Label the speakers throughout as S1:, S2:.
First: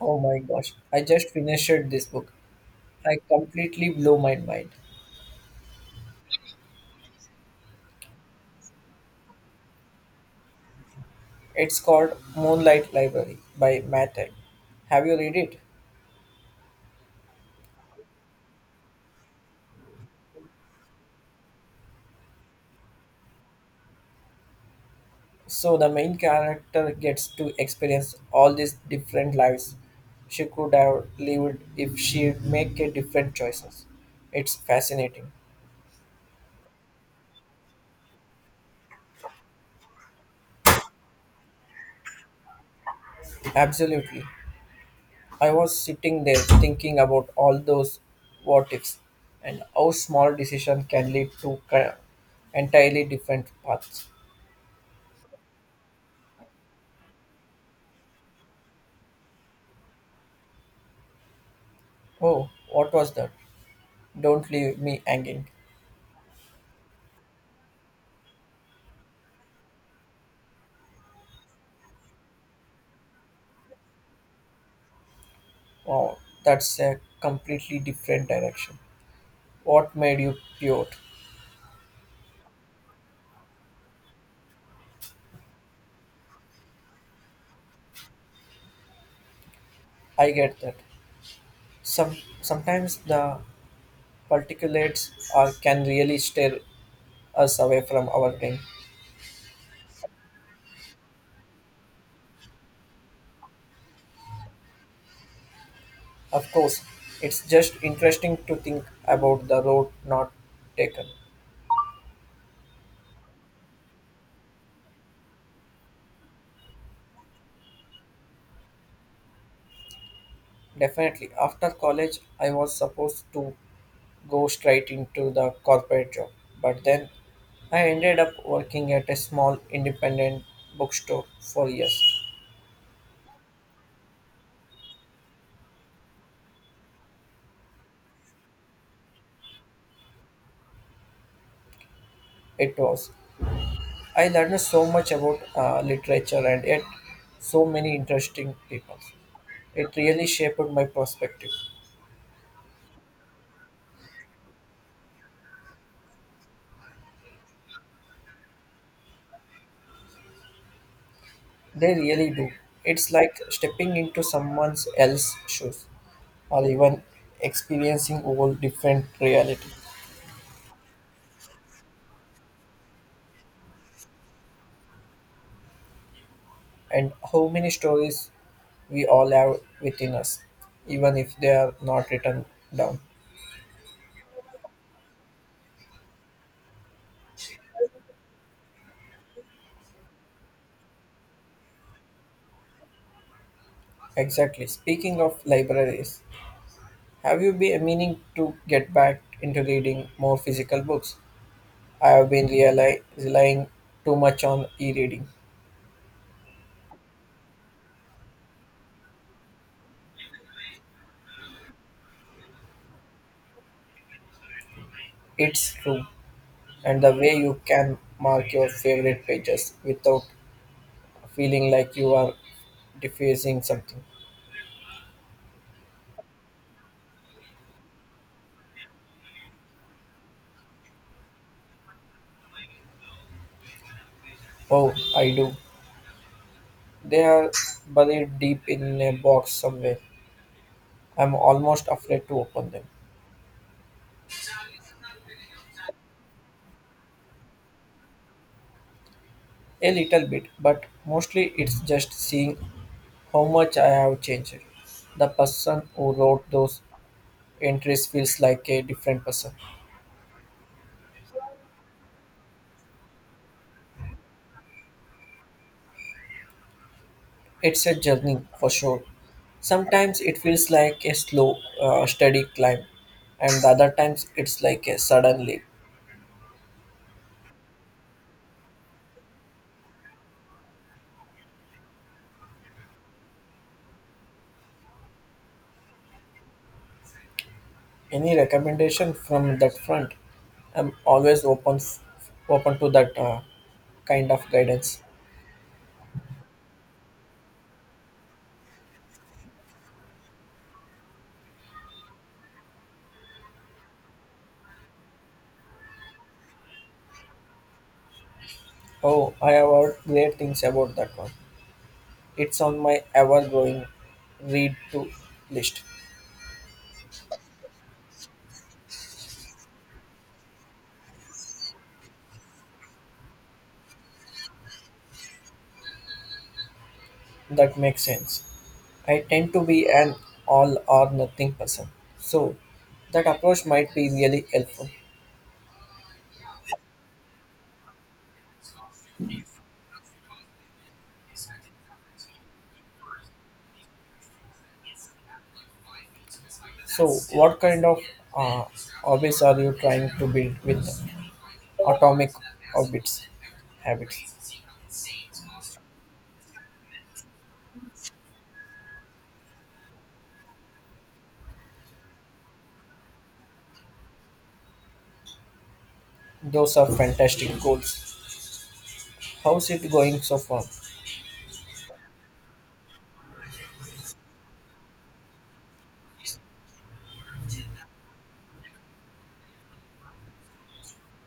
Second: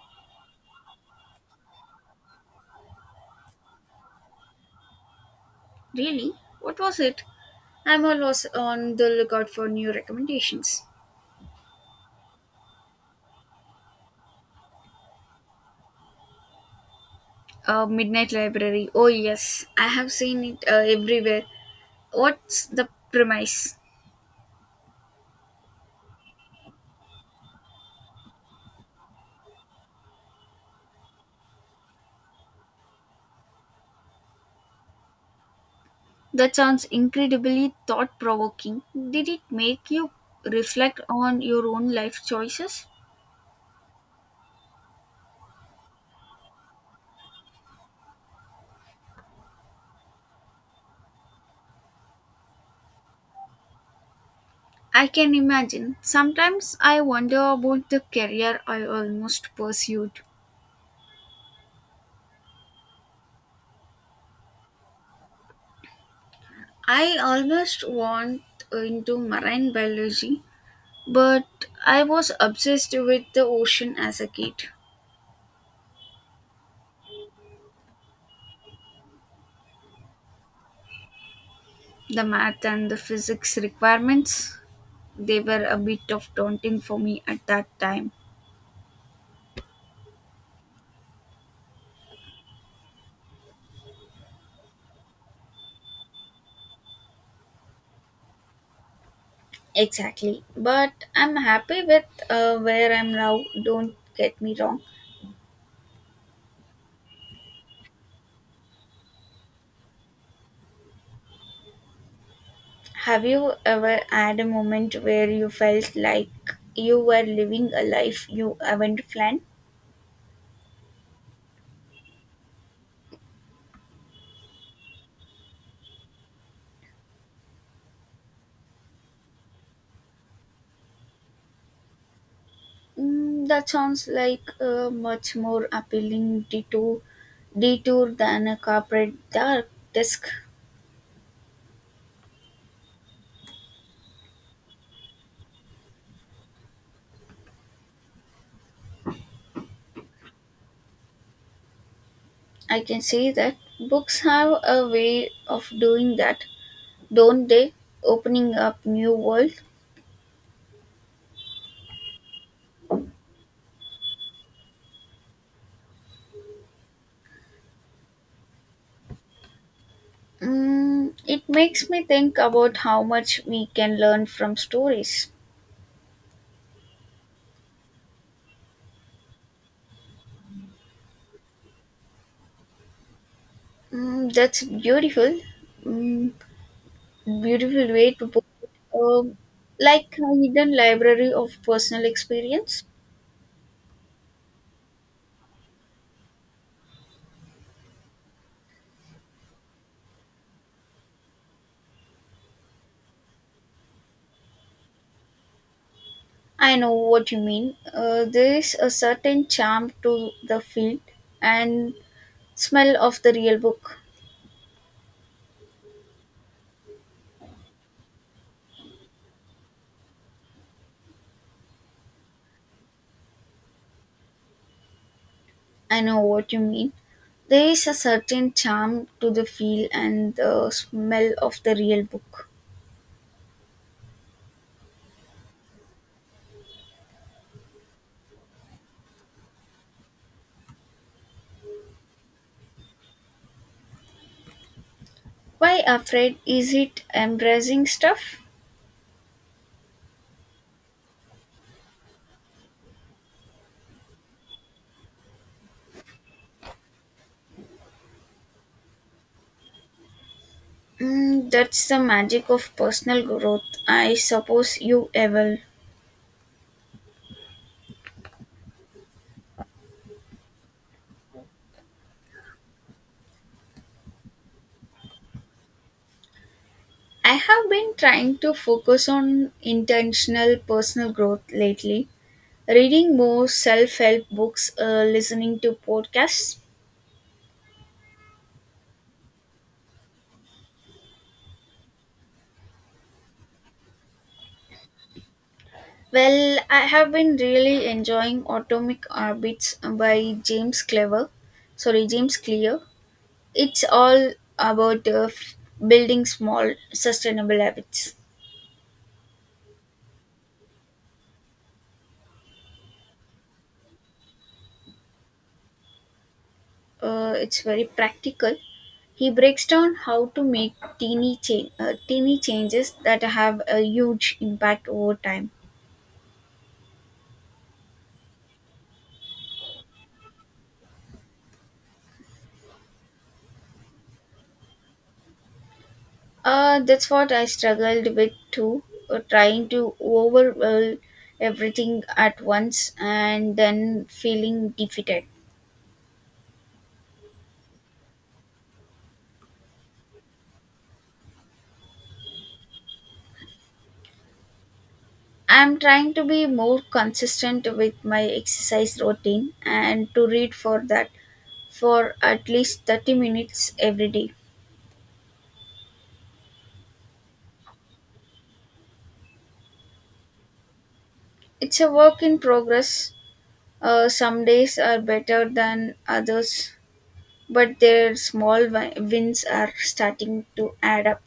S1: Oh my gosh, I just finished this book. I completely blew my mind.
S2: Really? What was it? I'm always on the lookout for new recommendations.
S1: It's called Moonlight Library by Matt Haig. Have you read it?
S2: Midnight Library. Oh, yes. I have seen it everywhere. What's the premise?
S1: So the main character gets to experience all these different lives she could have lived if she make a different choices. It's fascinating.
S2: That sounds incredibly thought provoking. Did it make you reflect on your own life choices?
S1: Absolutely. I was sitting there thinking about all those what ifs and how small decision can lead to entirely different paths.
S2: I can imagine. Sometimes I wonder about the career I almost pursued.
S1: Oh, what was that? Don't leave me hanging.
S2: I almost want into marine biology, but I was obsessed with the ocean as a kid.
S1: Wow, that's a completely different direction. What made you pivot?
S2: The math and the physics requirements, they were a bit of daunting for me at that time.
S1: I get that. Sometimes the particulates are can really steer us away from our aim.
S2: Exactly. But I'm happy with where I'm now, don't get me wrong.
S1: Of course, it's just interesting to think about the road not taken.
S2: Have you ever had a moment where you felt like you were living a life you haven't planned?
S1: Definitely, after college, I was supposed to go straight into the corporate job. But then I ended up working at a small independent bookstore for years.
S2: Mm, that sounds like a much more appealing detour than a corporate dark disk.
S1: It was. I learned so much about literature and yet so many interesting people. It really shaped my perspective.
S2: I can say that books have a way of doing that, don't they? Opening up new world.
S1: They really do. It's like stepping into someone else's shoes or even experiencing all different reality.
S2: Mm, it makes me think about how much we can learn from stories.
S1: And how many stories we all have within us, even if they are not written down.
S2: Mm, that's beautiful. Mm, beautiful way to put it. Like a hidden library of personal experience.
S1: Exactly. Speaking of libraries, have you been meaning to get back into reading more physical books? I have been relying too much on e reading.
S2: I know what you mean. There is a certain charm to the field and smell of the real book.
S1: It's true, and the way you can mark your favorite pages without feeling like you are defacing something.
S2: I know what you mean. There is a certain charm to the feel and the smell of the real book.
S1: Oh, I do. They are buried deep in a box somewhere. I'm almost afraid to open them.
S2: Why afraid? Is it embracing stuff?
S1: A little bit, but mostly it's just seeing how much I have changed. The person who wrote those entries feels like a different person.
S2: Mm, that's the magic of personal growth. I suppose you ever.
S1: It's a journey for sure. Sometimes it feels like a slow, steady climb, and the other times it's like a sudden leap.
S2: I have been trying to focus on intentional personal growth lately, reading more self help books, listening to podcasts.
S1: Any recommendation from that front? I'm always open, open to that kind of guidance.
S2: Well, I have been really enjoying Atomic Orbits by James Clever. Sorry, James Clear. It's all about building small, sustainable habits.
S1: Oh, I have heard great things about that one. It's on my ever growing read to list.
S2: It's very practical. He breaks down how to make teeny changes that have a huge impact over time.
S1: That makes sense. I tend to be an all or nothing person. So that approach might be really helpful.
S2: That's what I struggled with too, trying to overwhelm everything at once and then feeling defeated.
S1: So what kind of uh, hobbies are you trying to build with atomic orbits habits?
S2: I'm trying to be more consistent with my exercise routine and to read for at least 30 minutes every day.
S1: Those are fantastic goals. How's it going so far?
S2: It's a work in progress. Some days are better than others, but their small wins are starting to add up.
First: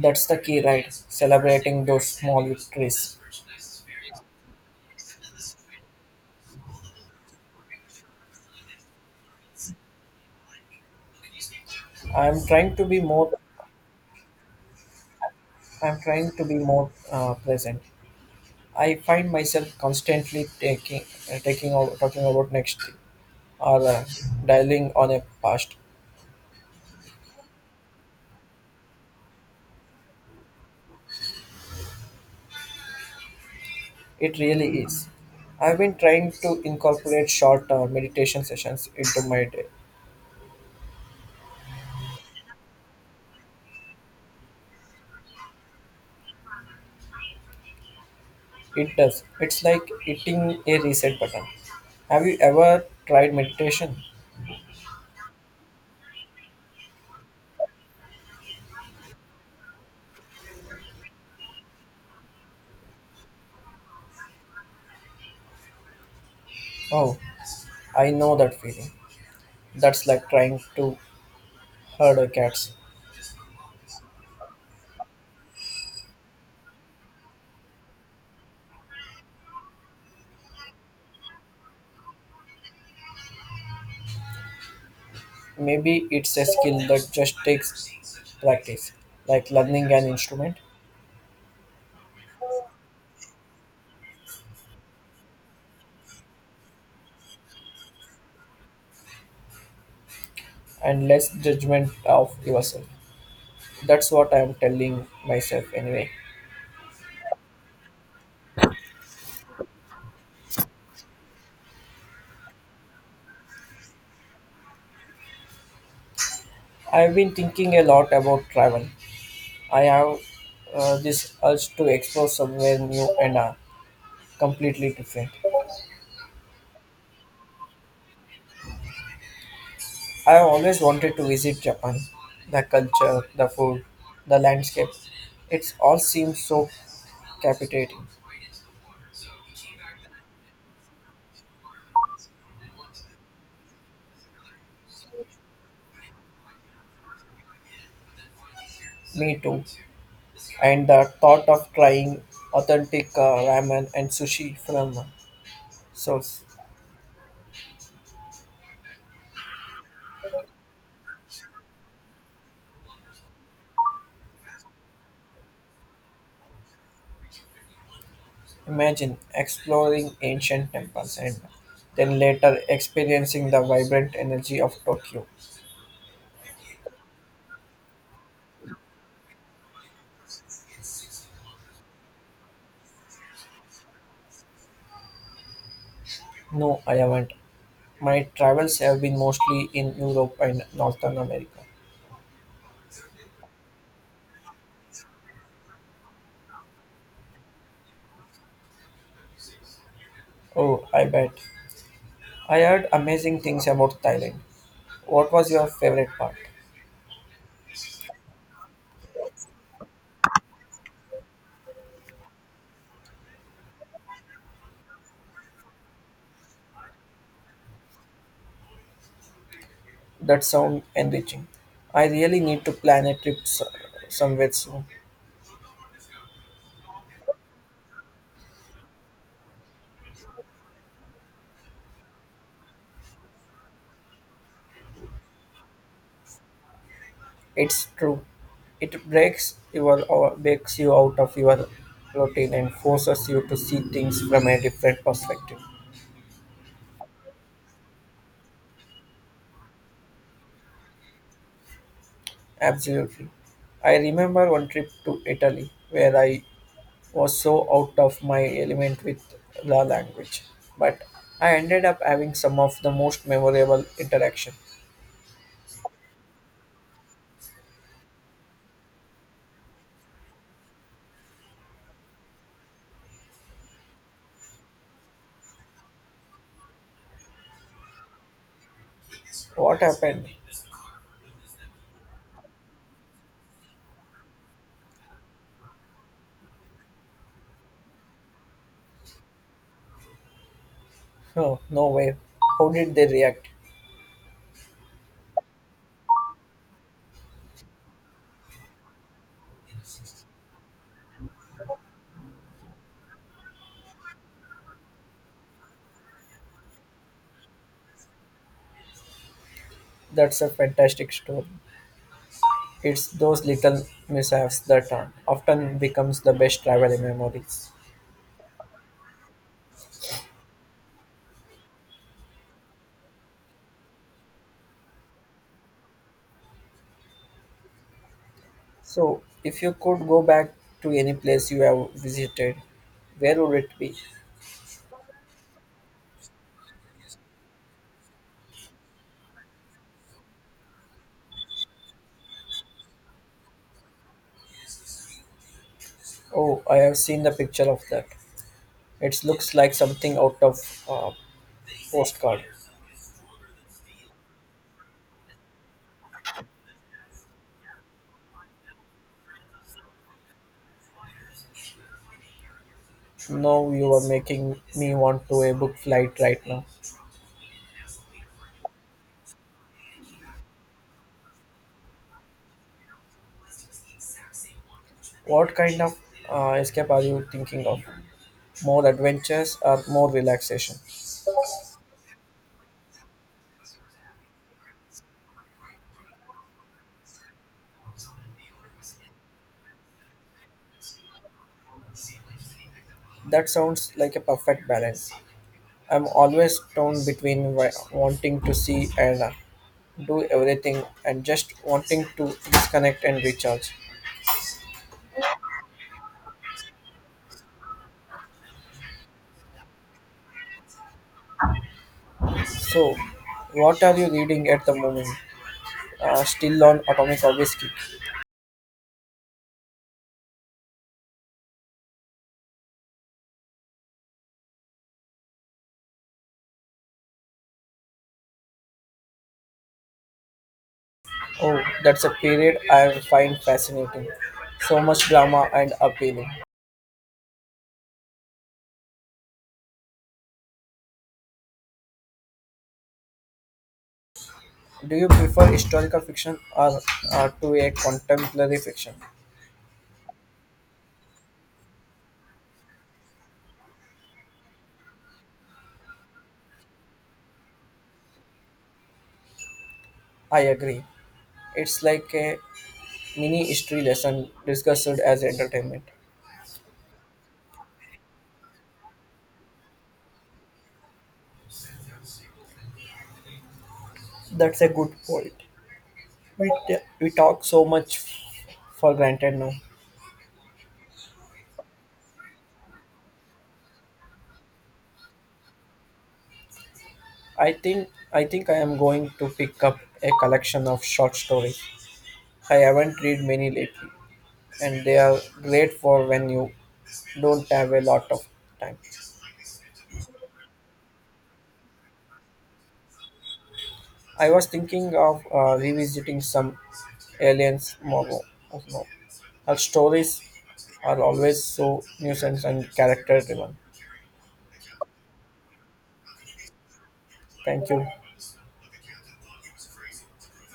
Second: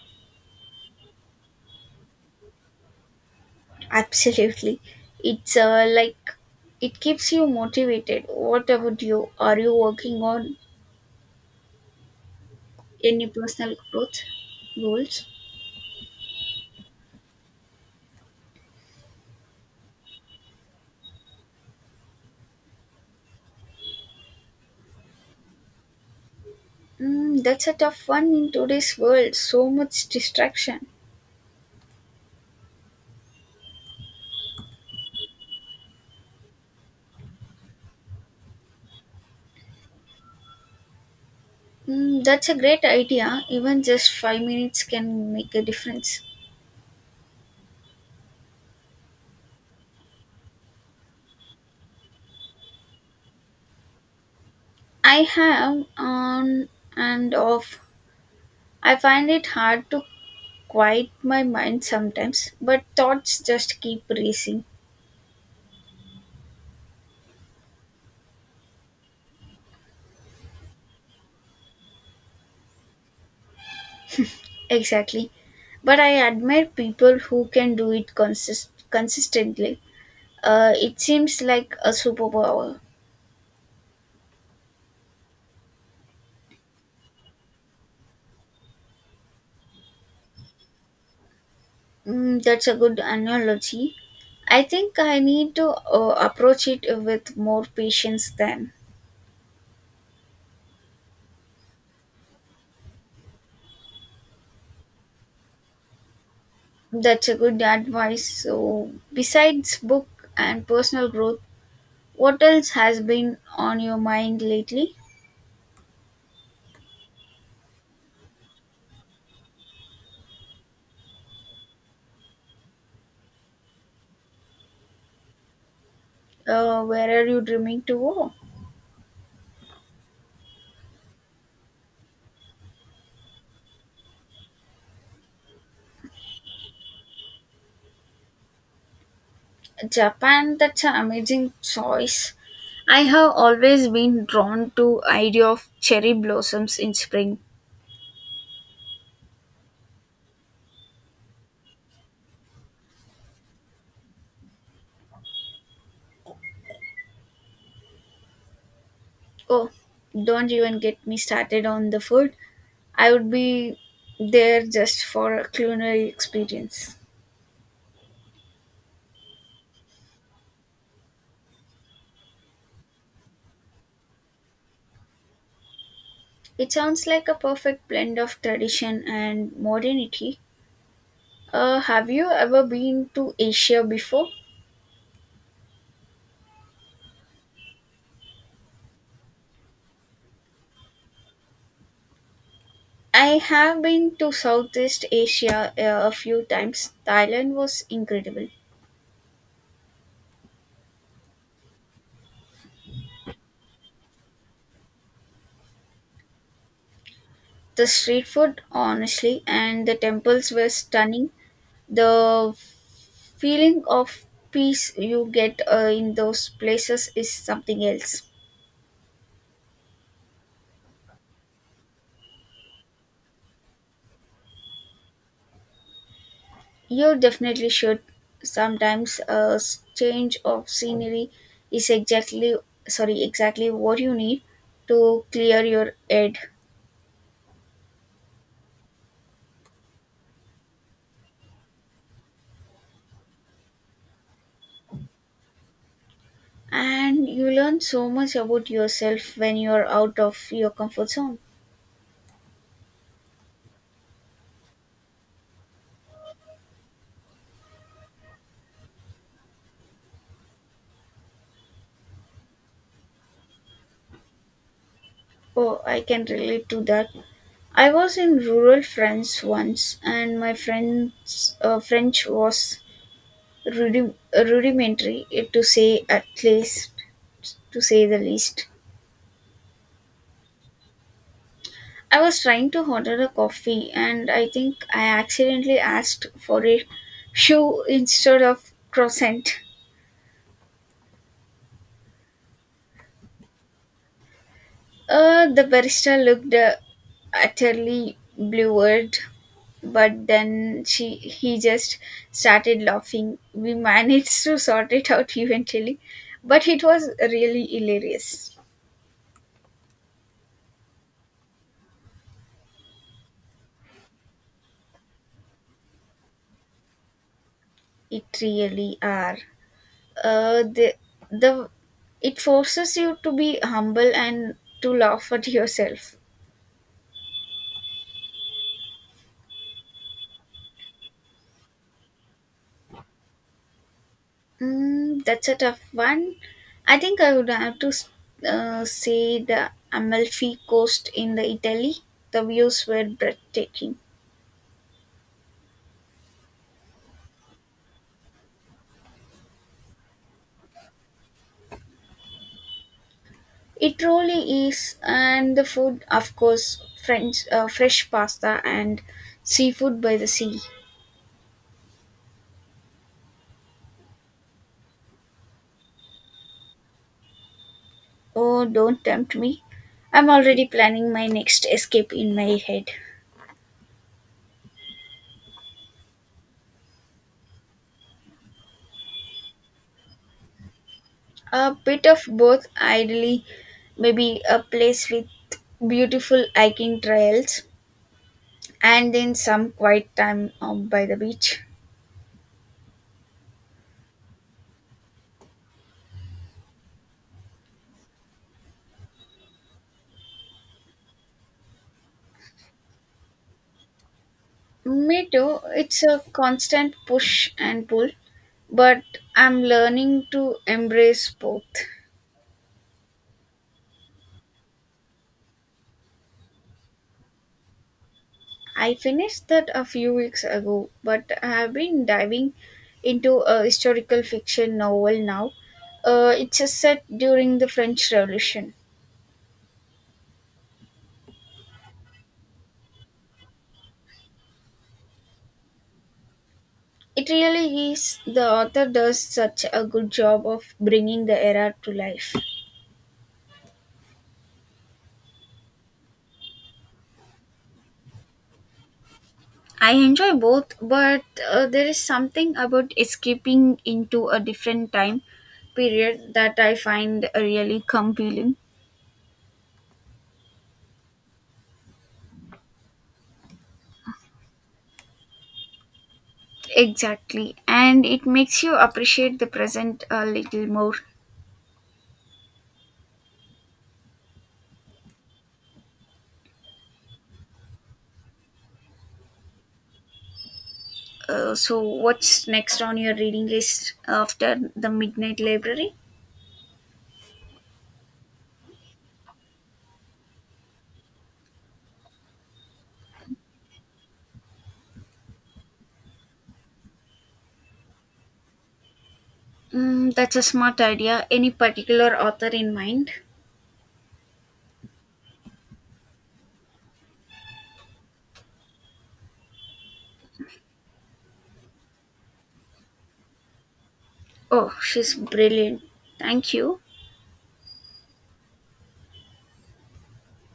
S1: That's the key, right? Celebrating those small victories.
S2: Absolutely. It's like it keeps you motivated. What about you? Are you working on
S1: I'm trying to be
S2: any
S1: more.
S2: personal growth goals?
S1: I'm trying to be more present. I find myself constantly taking taking over, talking about next thing or dialing on a past.
S2: Mm, that's a tough one in today's world. So much distraction.
S1: It really is. I've been trying to incorporate short meditation sessions into my day.
S2: Mm, that's a great idea. Even just 5 minutes can make a difference.
S1: It does. It's like hitting a reset button. Have you ever tried meditation?
S2: I have on and off. I find it hard to quiet my mind sometimes, but thoughts just keep racing.
S1: Oh, I know that feeling. That's like trying to herd a cat.
S2: Exactly. But I admire people who can do it consistently. It seems like a superpower.
S1: Maybe it's a skill that just takes practice, like learning an instrument.
S2: Mm, that's a good analogy. I think I need to approach it with more patience then.
S1: And less judgment of yourself. That's what I'm telling myself anyway.
S2: That's a good advice. So, besides book and personal growth, what else has been on your mind lately?
S1: I've been thinking a lot about travel. I have this urge to explore somewhere new and completely different.
S2: Where are you dreaming to go?
S1: I have always wanted to visit Japan. The culture, the food, the landscape. It all seems so captivating.
S2: Japan, that's an amazing choice. I have always been drawn to idea of cherry blossoms in spring.
S1: Me too. And the thought of trying authentic ramen and sushi from Seoul.
S2: Oh, don't even get me started on the food. I would be there just for a culinary experience.
S1: Imagine exploring ancient temples and then later experiencing the vibrant energy of Tokyo.
S2: It sounds like a perfect blend of tradition and modernity. Have you ever been to Asia before?
S1: No, I haven't. My travels have been mostly in Europe and Northern America.
S2: I have been to Southeast Asia a few times. Thailand was incredible.
S1: Oh, I bet. I heard amazing things about Thailand. What was your favorite part?
S2: The street food, honestly, and the temples were stunning. The feeling of peace you get in those places is something else.
S1: That sound enriching. I really need to plan a trip somewhere soon.
S2: You definitely should. Sometimes a change of scenery is exactly what you need to clear your head.
S1: It's true. It breaks your or breaks you out of your routine and forces you to see things from a different perspective.
S2: And you learn so much about yourself when you're out of your comfort zone.
S1: Absolutely. I remember one trip to Italy where I was so out of my element with the language, but I ended up having some of the most memorable interaction.
S2: Oh, I can relate to that. I was in rural France once, and my friend's French was rudimentary, eh, to say the least.
S1: What happened?
S2: I was trying to order a coffee and I think I accidentally asked for a shoe instead of croissant.
S1: Oh, no way. How did they react?
S2: The barista looked utterly bewildered, but then she he just started laughing. We managed to sort it out eventually, but it was really hilarious.
S1: That's a fantastic story. It's those little mishaps that often becomes the best travel memories.
S2: It really are. Uh, the the it forces you to be humble and to laugh at yourself.
S1: So, if you could go back to any place you have visited, where would it be?
S2: Mm, that's a tough one. I think I would have to say the Amalfi Coast in the Italy. The views were breathtaking.
S1: Oh, I have seen the picture of that. It looks like something out of a postcard.
S2: It really is, and the food, of course, French fresh pasta and seafood by the sea.
S1: Now you are making me want to a book flight right now.
S2: Oh, don't tempt me. I'm already planning my next escape in my head.
S1: What kind of escape are you thinking of? More adventures or more relaxation?
S2: A bit of both, ideally, maybe a place with beautiful hiking trails and then some quiet time out by the beach.
S1: That sounds like a perfect balance. I'm always torn between wanting to see and do everything and just wanting to disconnect and recharge.
S2: Me too. It's a constant push and pull, but I'm learning to embrace both.
S1: So, what are you reading at the moment? Still on Atomic Obelisk.
S2: I finished that a few weeks ago, but I have been diving into a historical fiction novel now. It's a set during the French Revolution.
S1: Oh, that's a period I find fascinating. So much drama and appealing.
S2: It really is. The author does such a good job of bringing the era to life.
S1: Do you prefer historical fiction or to a contemporary fiction?
S2: I enjoy both, but there is something about escaping into a different time period that I find really compelling.
S1: I agree. It's like a mini history lesson discussed as entertainment.
S2: Exactly, and it makes you appreciate the present a little more.
S1: That's a good point. We talk so much for granted now.
S2: So, what's next on your reading list after the Midnight Library?
S1: I think I am going to pick up a collection of short stories. I haven't read many lately and they are great for when you don't have a lot of time.
S2: Mm, that's a smart idea. Any particular author in mind?
S1: I was thinking of revisiting some aliens tomorrow. No, her stories are always so nuisance and character driven.
S2: Oh, she's brilliant. Thank you.
S1: Thank you.